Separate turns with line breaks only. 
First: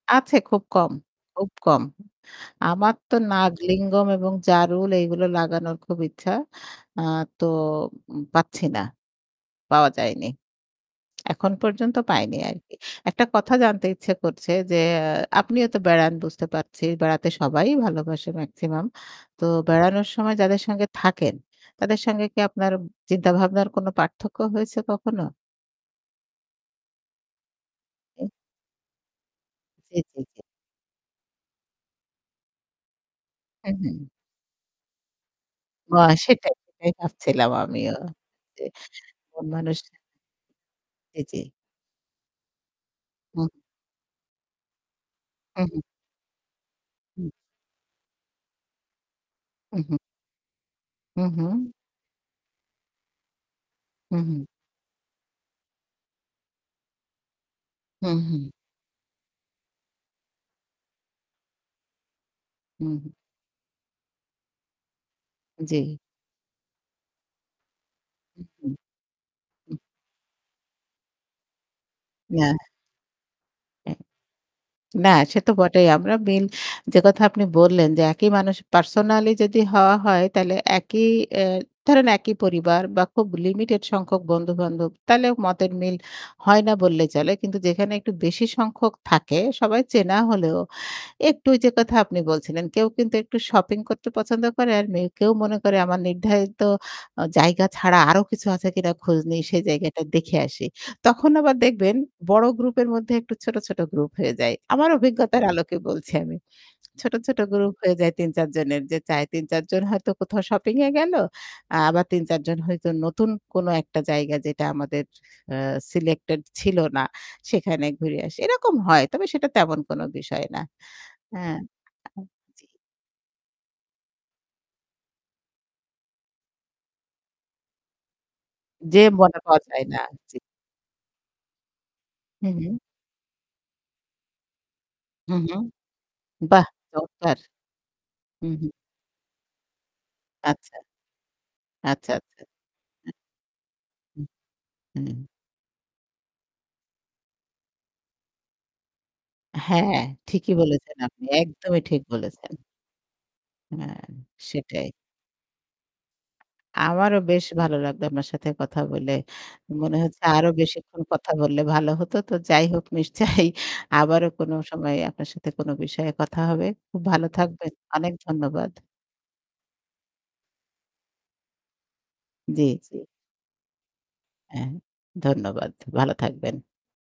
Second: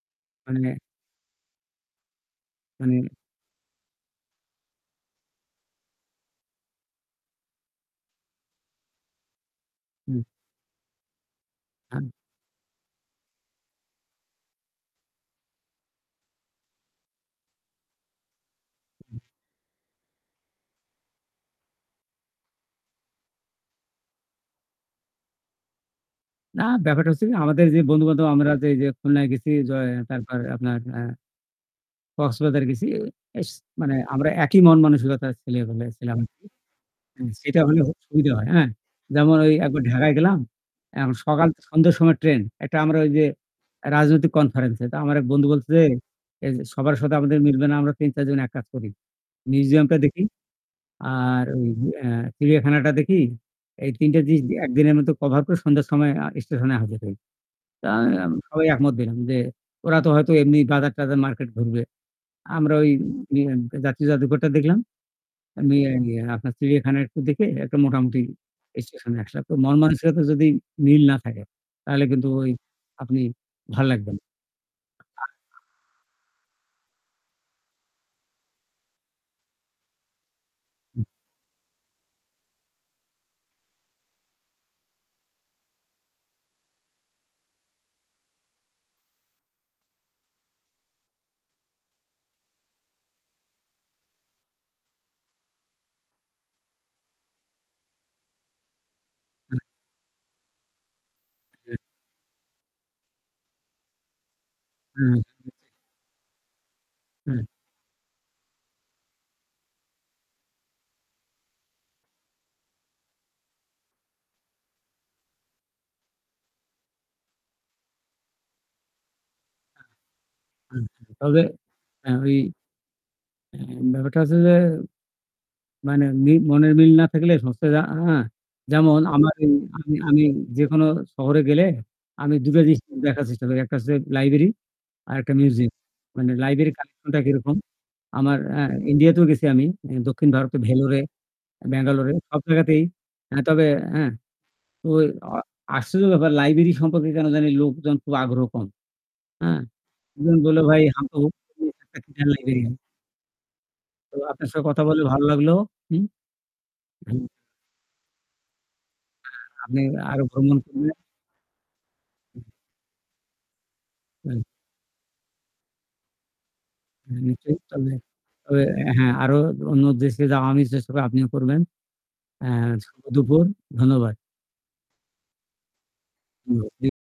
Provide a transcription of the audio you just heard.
আছে খুব
হন্নে
কম খুব কম। আমার
মানে
তো 'নাগলিঙ্গম' এবং 'জারুল' এইগুলো লাগানোর খুব ইচ্ছা। আ তো উ পাচ্ছি না। পাওয়া
হম।
যায়নি। এখন পর্যন্ত
আন
পায়নি আরকি। একটা কথা জানতে ইচ্ছে করছে যে আ আপনিও তো বেড়ান বুঝতে পারছি। বেড়াতে সবাই ভালোবাসে মেক্সিমাম। তো বেড়ানোর সময় যাদের সঙ্গে থাকেন তাদের সঙ্গে কি আপনার চিন্তাভাবনার কোনো পার্থক্য হয়েছে কখনো?
না ব্যাপারটা হচ্ছে কি, আমাদের যে বন্ধু-বান্ধব
উম।
আমরা যে এইযে খুলনায় গেছি, য
জি,
অ
জি,
তারপর
জি।
আপনার আ কক্সবাজার গেছি। ইস
হু,
মানে
হু।
আমরা একই মন-মানসিকতার ছেলে হলে
ও
ছিলাম আরকি।
সেটাই, সেটাই ভাবছিলাম
সেটা হলে
আমিও।
হোক সুবিধা হয়, হ্যাঁ?
[unintelligible]
যেমন এই
মানুষ
একবার ঢাকায় গেলাম, আম
জি, জি।
সকাল সন্ধ্যার সময় ট্রেন; একটা আমরা ওই যে
হুম।
রাজনৈতিক কনফারেন্সে। তো আমার এক বন্ধু
হু,
বলছে
হু।
যে এ যে, "সবার সাথে
হম।
আমাদের মিলবে না আমরা ৩-৪ জন এক কাজ করি।
উ হুম।
মিউজিয়ামটা দেখি
হুম,
আর
হম।
ঐ অ্যা চিড়িয়াখানাটা দেখি আর এই ৩ টে
হুম, হুম।
জিনিস ১ দিনের মতো কভার করে সন্ধ্যার সময় আ স্টেশনে হাজর হই।" তো
হম,
আম
হম।
সবাই একমত হলাম যে ওরা তো হয়তো এমনি বাজার টাজার মার্কেট ঘুরবে। আমরা ওই
হুম, হম।
নিয়াম যাত্রী যাদুঘরটা দেখলাম। আমি
জ্বী।
আই ইয়েয় আপনার চিড়িয়াখানা একটু দেখে একটা মোটামুটি
উহম,
স্টেশনে আসলাম। তো
হম।
মনমানসিকতা যদি মিল না থাকে তাহলে কিন্তু ঐ
না।
আপনি ভাল
অ্যাঁ
লাগবে না।
না সে তো
[unintelligible]
বটেই। আমরা মিল যে কথা আপনি বললেন যে একই মানুষ পার্সোনালই যদি হওয়া হয় তাহলে
হম।
একই অ্যা ধরেন একই পরিবার বা খুব লিমিটেড সংখ্যক বন্ধু-বান্ধব তাহলে মতের মিল হয় না বললেই চলে। কিন্তু যেখানে একটু বেশি সংখ্যক থাকে, সবাই চেনা হলেও একটু ঐ যে কথা আপনি বলছিলেন, কেউ কিন্তু একটু শপিং করতে পছন্দ করে। আর মেউ কেউ মনে করে, "আমার নির্ধারিত আ জায়গা ছাড়া আরও কিছু আছে কিনা খোঁজ নেই,
অ্যা
সেই জায়গাটা দেখে আসি।" তখন আবার
জি।
দেখবেন বড় গ্রুপের মধ্যে একটু ছোট, ছোট গ্রুপ হয়ে যায়। আমার
হম।
অভিজ্ঞতার
[unintelligible]
আলোকে বলছি আমি। ছোট, ছোট
হম।
গ্রুপ হয়ে যায় ৩-৪ জনের যে চায় ৩-৪ জন হয়তো কোথাও শপিং এ গেলো, আবার ৩-৪ জন হয়তো নতুন কোনো একটা জায়গা যেটা আমাদের অ্যা সিলেক্টেড ছিল না সেখানে ঘুরে আসি। এরকম হয়। তবে সেটা তেমন
হ্যা।
কোনো বিষয় না।
উম তবে
হ্যাঁ।
অ্যা ওই
জি।
অ্যা ব্যাপারটা হচ্ছে যে মানে মি মনের মিল না থাকলে [unintelligible]
যে
যেমন আমার
মনে
ই
পাওয়া যায়
আমি
না।
আমি
জি।
যেকোনো শহরে গেলে আমি
হম,
দুটো
হম।
জিনিস দেখার চেষ্টা করি। একটা হচ্ছে লাইব্রেরি আর একটা
হম, হম।
মিউজিয়াম। মানে
বাহ!
লাইব্রেরি কালেকশন টা
দরকার।
কিরকম? আমার
হুম, হুম।
ইন্ডিয়া তেও গেছি আমি। দক্ষিণ ভারতে
আচ্ছা।
ভ্যালুরে
আচ্ছা,
ব্যাঙ্গালোরে, সব
আচ্ছা।
জায়গাতেই তবে অ্যাঁ
হু,
তো
হম।
অ আশ্চর্য ব্যাপার লাইব্রেরি সম্পর্কে কেনো জানি লোকজন খুব আগ্রহ কম। হ্যাঁ
হ্যাঁ, ঠিকই বলেছেন আপনি। একদমই ঠিক বলেছেন।
[unintelligible]
হ্যাঁ,
তো আপনার সাথে কথা
সেটাই।
বলে ভালো লাগলো। হুম?
আমারও
হম।
বেশ ভালো লাগতো আপনার সাথে কথা বলে।
হ্যাঁ, আপনি
মনে হচ্ছে
আরো
আরো
ভ্রমণ করবেন।
বেশিক্ষণ কথা বললে ভালো হতো। তো
উহু।
যাই হোক নিশ্চয়ই আবারো পরে
হুম।
কোনো সময় আপনার সাথে কোনো বিষয়ে কথা হবে। খুব
জি,
ভালো
নিশ্চয়ই।
থাকবেন।
তবে
অনেক
ঐ
ধন্যবাদ।
হ্যাঁ আরো অন্য দেশে যা আমি চেষ্টা আপনিও করবেন। অ্যাঁ
জ্বী,
শুভ
জ্বী।
দুপুর, ধন্যবাদ।
অ্যাঁ ধন্যবাদ ভালো থাকবেন।
[unintelligible]